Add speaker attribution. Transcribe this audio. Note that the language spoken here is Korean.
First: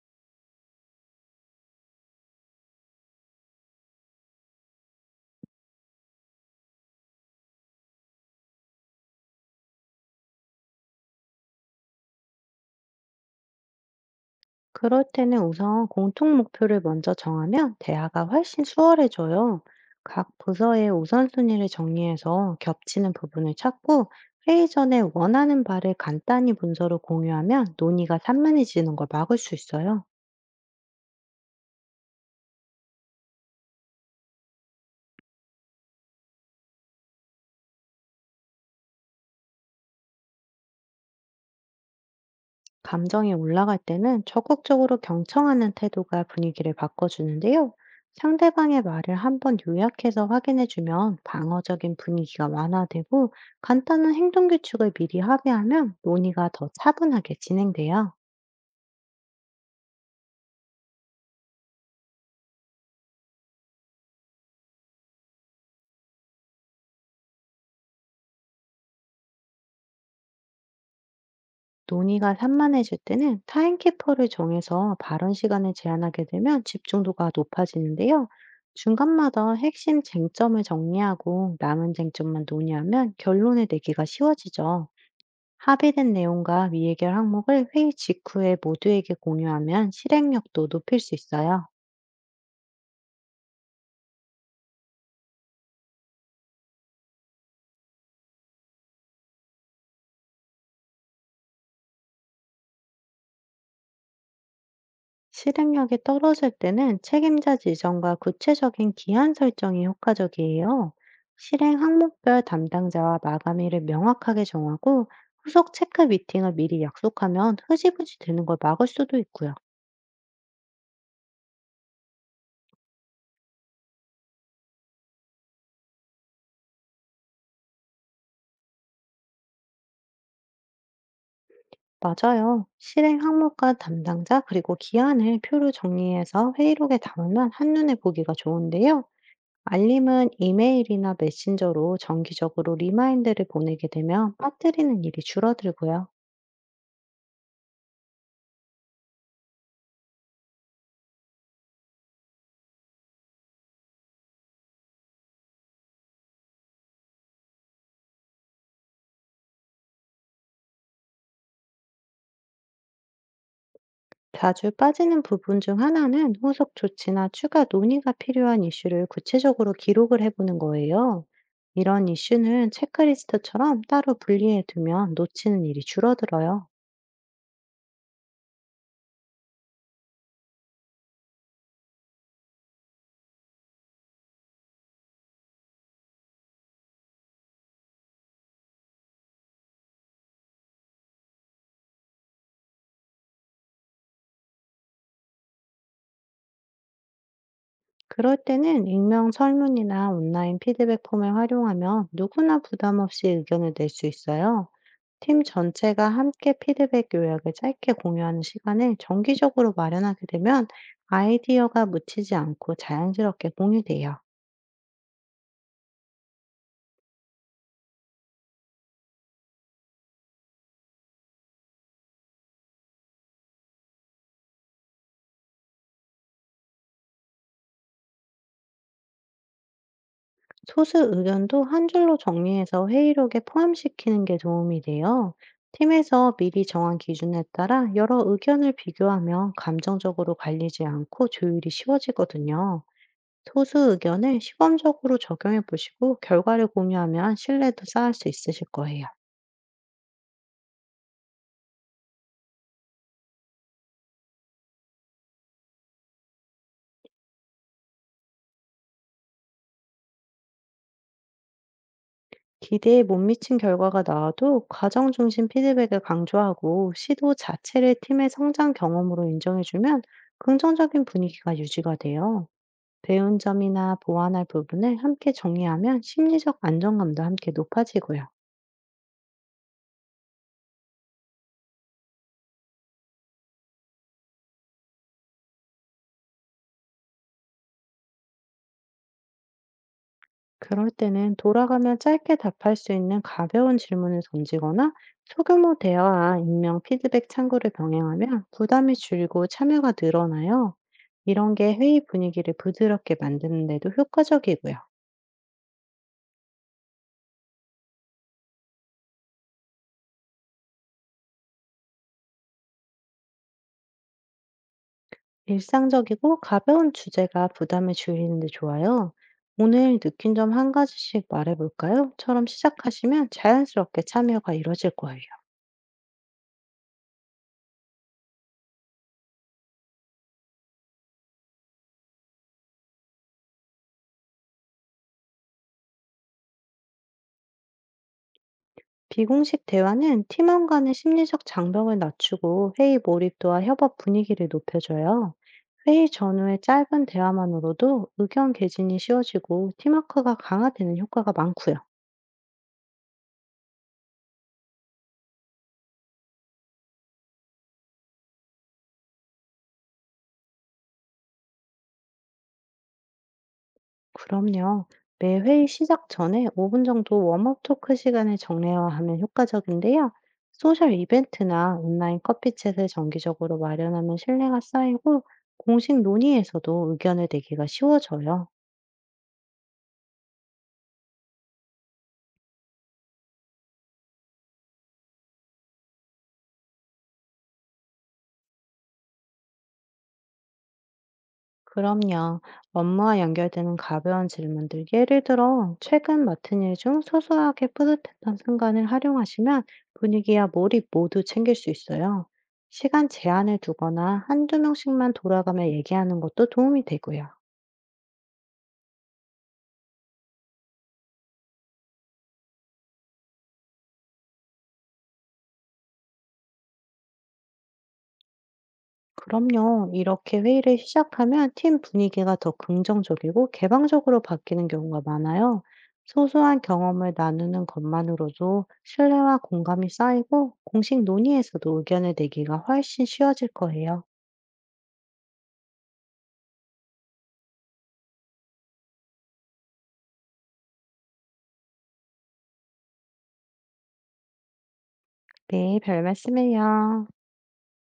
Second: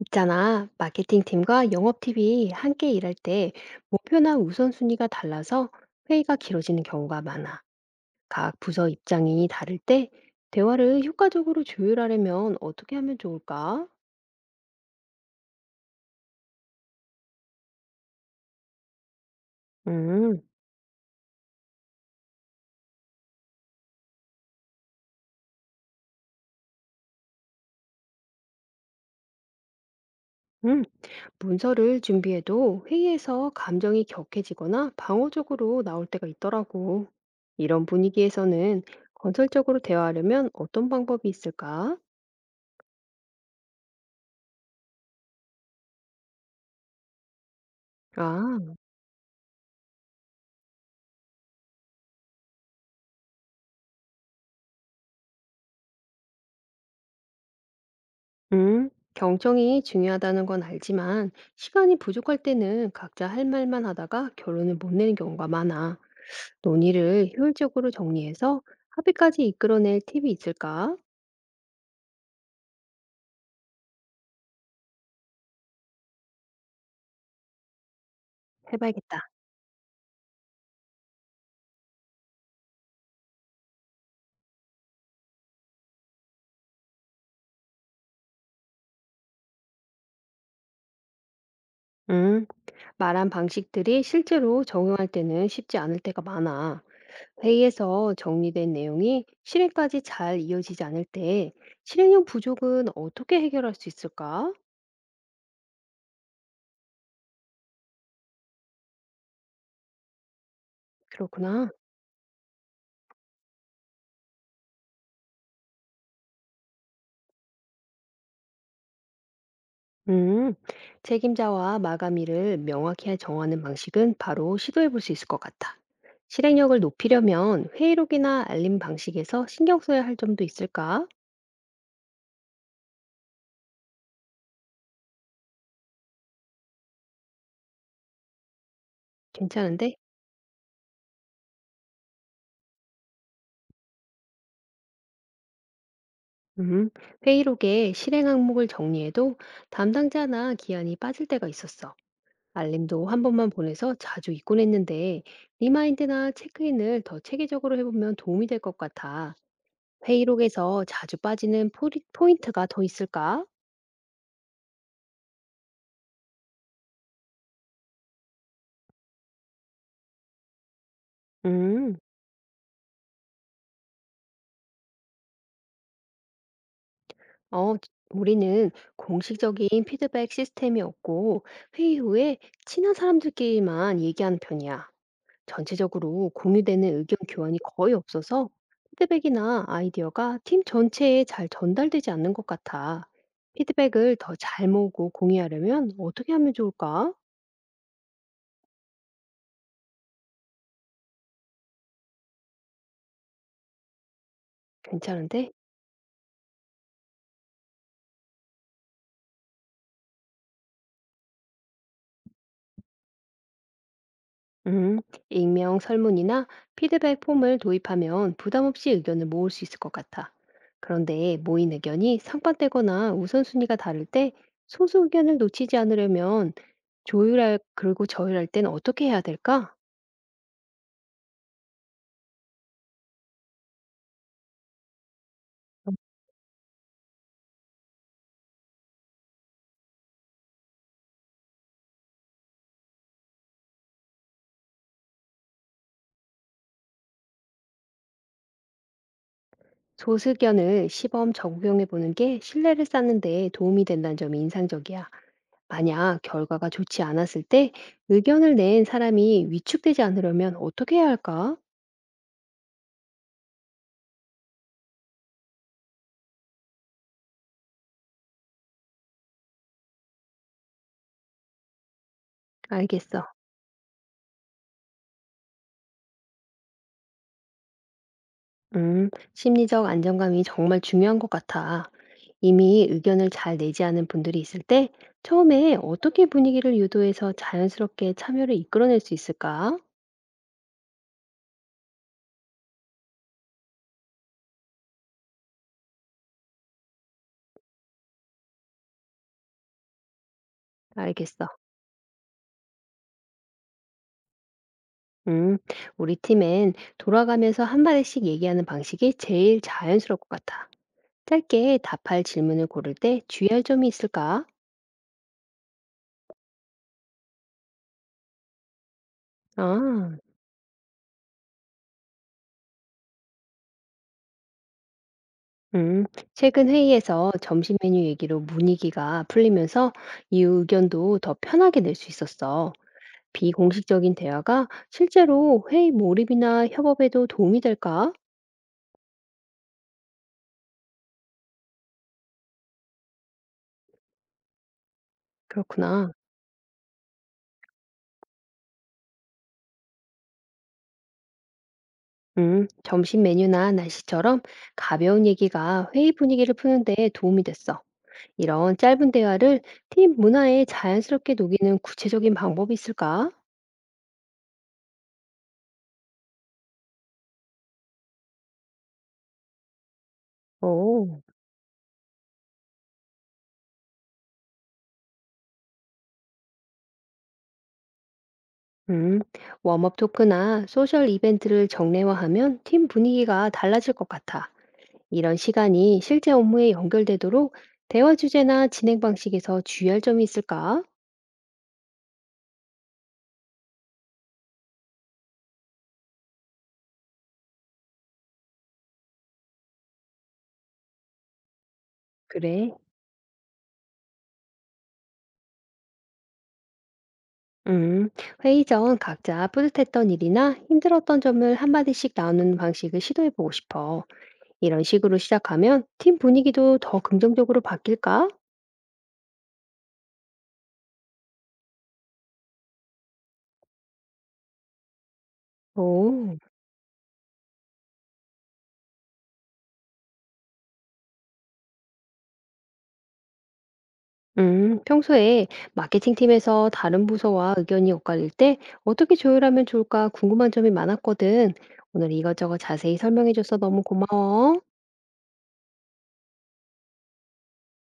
Speaker 1: 있잖아, 마케팅 팀과 영업팀이 함께 일할 때 목표나 우선순위가 달라서 회의가 길어지는 경우가 많아. 각 부서 입장이 다를 때 대화를 효과적으로 조율하려면 어떻게 하면 좋을까?
Speaker 2: 그럴 때는 우선 공통 목표를 먼저 정하면 대화가 훨씬 수월해져요. 각
Speaker 1: 음.
Speaker 2: 부서의 우선순위를 정리해서 겹치는 부분을 찾고, 회의 전에 원하는 바를 간단히 문서로 공유하면 논의가 산만해지는 걸 막을 수 있어요.
Speaker 1: 음. 문서를 준비해도 회의에서 감정이 격해지거나 방어적으로 나올 때가 있더라고. 이런 분위기에서는 건설적으로 대화하려면 어떤 방법이 있을까?
Speaker 2: 감정이 올라갈 때는 적극적으로 경청하는 태도가 분위기를 바꿔주는데요.
Speaker 1: 아.
Speaker 2: 상대방의 말을 한번 요약해서 확인해주면 방어적인 분위기가 완화되고, 간단한 행동 규칙을 미리 합의하면 논의가 더 차분하게 진행돼요.
Speaker 1: 경청이 중요하다는 건 알지만 시간이 부족할 때는 각자 할 말만 하다가 결론을 못 내는 경우가 많아. 논의를 효율적으로 정리해서 합의까지 이끌어낼 팁이 있을까?
Speaker 2: 논의가 산만해질 때는 타임키퍼를 정해서 발언 시간을 제한하게 되면 집중도가 높아지는데요.
Speaker 1: 해봐야겠다.
Speaker 2: 중간마다 핵심 쟁점을 정리하고 남은 쟁점만 논의하면 결론을 내기가 쉬워지죠. 합의된 내용과 미해결 항목을 회의 직후에 모두에게 공유하면 실행력도 높일 수 있어요.
Speaker 1: 음, 말한 방식들이 실제로 적용할 때는 쉽지 않을 때가 많아. 회의에서 정리된 내용이 실행까지 잘 이어지지 않을 때 실행력 부족은 어떻게 해결할 수 있을까?
Speaker 2: 실행력이 떨어질 때는 책임자 지정과 구체적인 기한 설정이 효과적이에요.
Speaker 1: 그렇구나.
Speaker 2: 실행 항목별 담당자와 마감일을 명확하게 정하고, 후속 체크 미팅을 미리 약속하면 흐지부지 되는 걸 막을 수도 있고요.
Speaker 1: 음, 책임자와 마감일을 명확히 정하는 방식은 바로 시도해 볼 수 있을 것 같아. 실행력을 높이려면 회의록이나 알림 방식에서 신경 써야 할 점도 있을까?
Speaker 2: 맞아요. 실행 항목과 담당자 그리고 기한을 표로 정리해서 회의록에 담으면 한눈에 보기가 좋은데요.
Speaker 1: 괜찮은데?
Speaker 2: 알림은 이메일이나 메신저로 정기적으로 리마인드를 보내게 되면 빠뜨리는 일이 줄어들고요.
Speaker 1: 음, 회의록에 실행 항목을 정리해도 담당자나 기한이 빠질 때가 있었어. 알림도 한 번만 보내서 자주 잊곤 했는데 리마인드나 체크인을 더 체계적으로 해보면 도움이 될 것 같아. 회의록에서 자주 빠지는 포인트가 더 있을까?
Speaker 2: 자주 빠지는 부분 중 하나는 후속 조치나 추가 논의가 필요한 이슈를 구체적으로 기록을 해보는 거예요.
Speaker 1: 음.
Speaker 2: 이런 이슈는 체크리스트처럼 따로 분리해 두면 놓치는 일이 줄어들어요.
Speaker 1: 어, 우리는 공식적인 피드백 시스템이 없고 회의 후에 친한 사람들끼리만 얘기하는 편이야. 전체적으로 공유되는 의견 교환이 거의 없어서 피드백이나 아이디어가 팀 전체에 잘 전달되지 않는 것 같아. 피드백을 더 잘 모으고 공유하려면 어떻게 하면 좋을까?
Speaker 2: 그럴 때는 익명 설문이나 온라인 피드백 폼을 활용하면 누구나 부담 없이 의견을 낼 수 있어요. 팀
Speaker 1: 괜찮은데?
Speaker 2: 전체가 함께 피드백 요약을 짧게 공유하는 시간을 정기적으로 마련하게 되면, 아이디어가 묻히지 않고 자연스럽게 공유돼요.
Speaker 1: 음, 익명 설문이나 피드백 폼을 도입하면 부담 없이 의견을 모을 수 있을 것 같아. 그런데 모인 의견이 상반되거나 우선순위가 다를 때 소수 의견을 놓치지 않으려면 조율할, 그리고 저율할 땐 어떻게 해야 될까?
Speaker 2: 소수 의견도 한 줄로 정리해서 회의록에 포함시키는 게 도움이 돼요. 팀에서 미리 정한 기준에 따라 여러 의견을 비교하며 감정적으로 갈리지 않고 조율이 쉬워지거든요. 소수 의견을 시범적으로 적용해 보시고 결과를 공유하면 신뢰도 쌓을 수 있으실 거예요.
Speaker 1: 소수 의견을 시범 적용해 보는 게 신뢰를 쌓는 데 도움이 된다는 점이 인상적이야. 만약 결과가 좋지 않았을 때 의견을 낸 사람이 위축되지 않으려면 어떻게 해야 할까?
Speaker 2: 기대에 못 미친 결과가 나와도 과정 중심 피드백을 강조하고 시도 자체를 팀의 성장 경험으로 인정해주면, 긍정적인 분위기가 유지가 돼요.
Speaker 1: 알겠어.
Speaker 2: 배운 점이나 보완할 부분을 함께 정리하면 심리적 안정감도 함께 높아지고요.
Speaker 1: 심리적 안정감이 정말 중요한 것 같아. 이미 의견을 잘 내지 않은 분들이 있을 때 처음에 어떻게 분위기를 유도해서 자연스럽게 참여를 이끌어낼 수 있을까?
Speaker 2: 그럴 때는 돌아가면 짧게 답할 수 있는 가벼운 질문을 던지거나, 소규모 대화와 익명 피드백 창구를 병행하면 부담이 줄고 참여가 늘어나요.
Speaker 1: 알겠어.
Speaker 2: 이런 게 회의 분위기를 부드럽게 만드는데도 효과적이고요.
Speaker 1: 음, 우리 팀엔 돌아가면서 한 마디씩 얘기하는 방식이 제일 자연스러울 것 같아. 짧게 답할 질문을 고를 때 주의할 점이 있을까?
Speaker 2: 일상적이고 가벼운 주제가 부담을 줄이는 데 좋아요. "오늘
Speaker 1: 아,
Speaker 2: 느낀 점 한 가지씩 말해 볼까요?"처럼 시작하시면 자연스럽게 참여가 이뤄질 거예요.
Speaker 1: 음, 최근 회의에서 점심 메뉴 얘기로 분위기가 풀리면서 이 의견도 더 편하게 낼 수 있었어. 비공식적인 대화가 실제로 회의 몰입이나 협업에도 도움이 될까?
Speaker 2: 비공식 대화는 팀원 간의 심리적 장벽을 낮추고 회의 몰입도와 협업 분위기를 높여줘요. 회의
Speaker 1: 그렇구나.
Speaker 2: 전후의 짧은 대화만으로도 의견 개진이 쉬워지고 팀워크가 강화되는 효과가 많고요.
Speaker 1: 점심 메뉴나 날씨처럼 가벼운 얘기가 회의 분위기를 푸는데 도움이 됐어. 이런 짧은 대화를 팀 문화에 자연스럽게 녹이는 구체적인 방법이 있을까?
Speaker 2: 그럼요. 매 회의 시작 전에 5분 정도 웜업 토크 시간을 정례화하면 효과적인데요. 소셜
Speaker 1: 오,
Speaker 2: 이벤트나 온라인 커피챗을 정기적으로 마련하면 신뢰가 쌓이고, 공식 논의에서도 의견을 내기가 쉬워져요.
Speaker 1: 음, 웜업 토크나 소셜 이벤트를 정례화하면 팀 분위기가 달라질 것 같아. 이런 시간이 실제 업무에 연결되도록 대화 주제나 진행 방식에서 주의할 점이 있을까?
Speaker 2: 그럼요. 업무와 연결되는 가벼운 질문들, 예를 들어, 최근 맡은 일 중 소소하게 뿌듯했던 순간을 활용하시면 분위기와 몰입 모두 챙길 수 있어요.
Speaker 1: 그래.
Speaker 2: 시간 제한을 두거나 한두 명씩만 돌아가며 얘기하는 것도 도움이 되고요.
Speaker 1: 음, 회의 전 각자 뿌듯했던 일이나 힘들었던 점을 한마디씩 나누는 방식을 시도해보고 싶어. 이런 식으로 시작하면 팀 분위기도 더 긍정적으로 바뀔까?
Speaker 2: 그럼요. 이렇게 회의를 시작하면 팀 분위기가 더 긍정적이고 개방적으로 바뀌는 경우가 많아요.
Speaker 1: 오,
Speaker 2: 소소한 경험을 나누는 것만으로도 신뢰와 공감이 쌓이고 공식 논의에서도 의견을 내기가 훨씬 쉬워질 거예요.
Speaker 1: 평소에 마케팅 팀에서 다른 부서와 의견이 엇갈릴 때 어떻게 조율하면 좋을까 궁금한 점이 많았거든. 오늘 이것저것 자세히 설명해줘서 너무 고마워.
Speaker 2: 네, 별 말씀을요.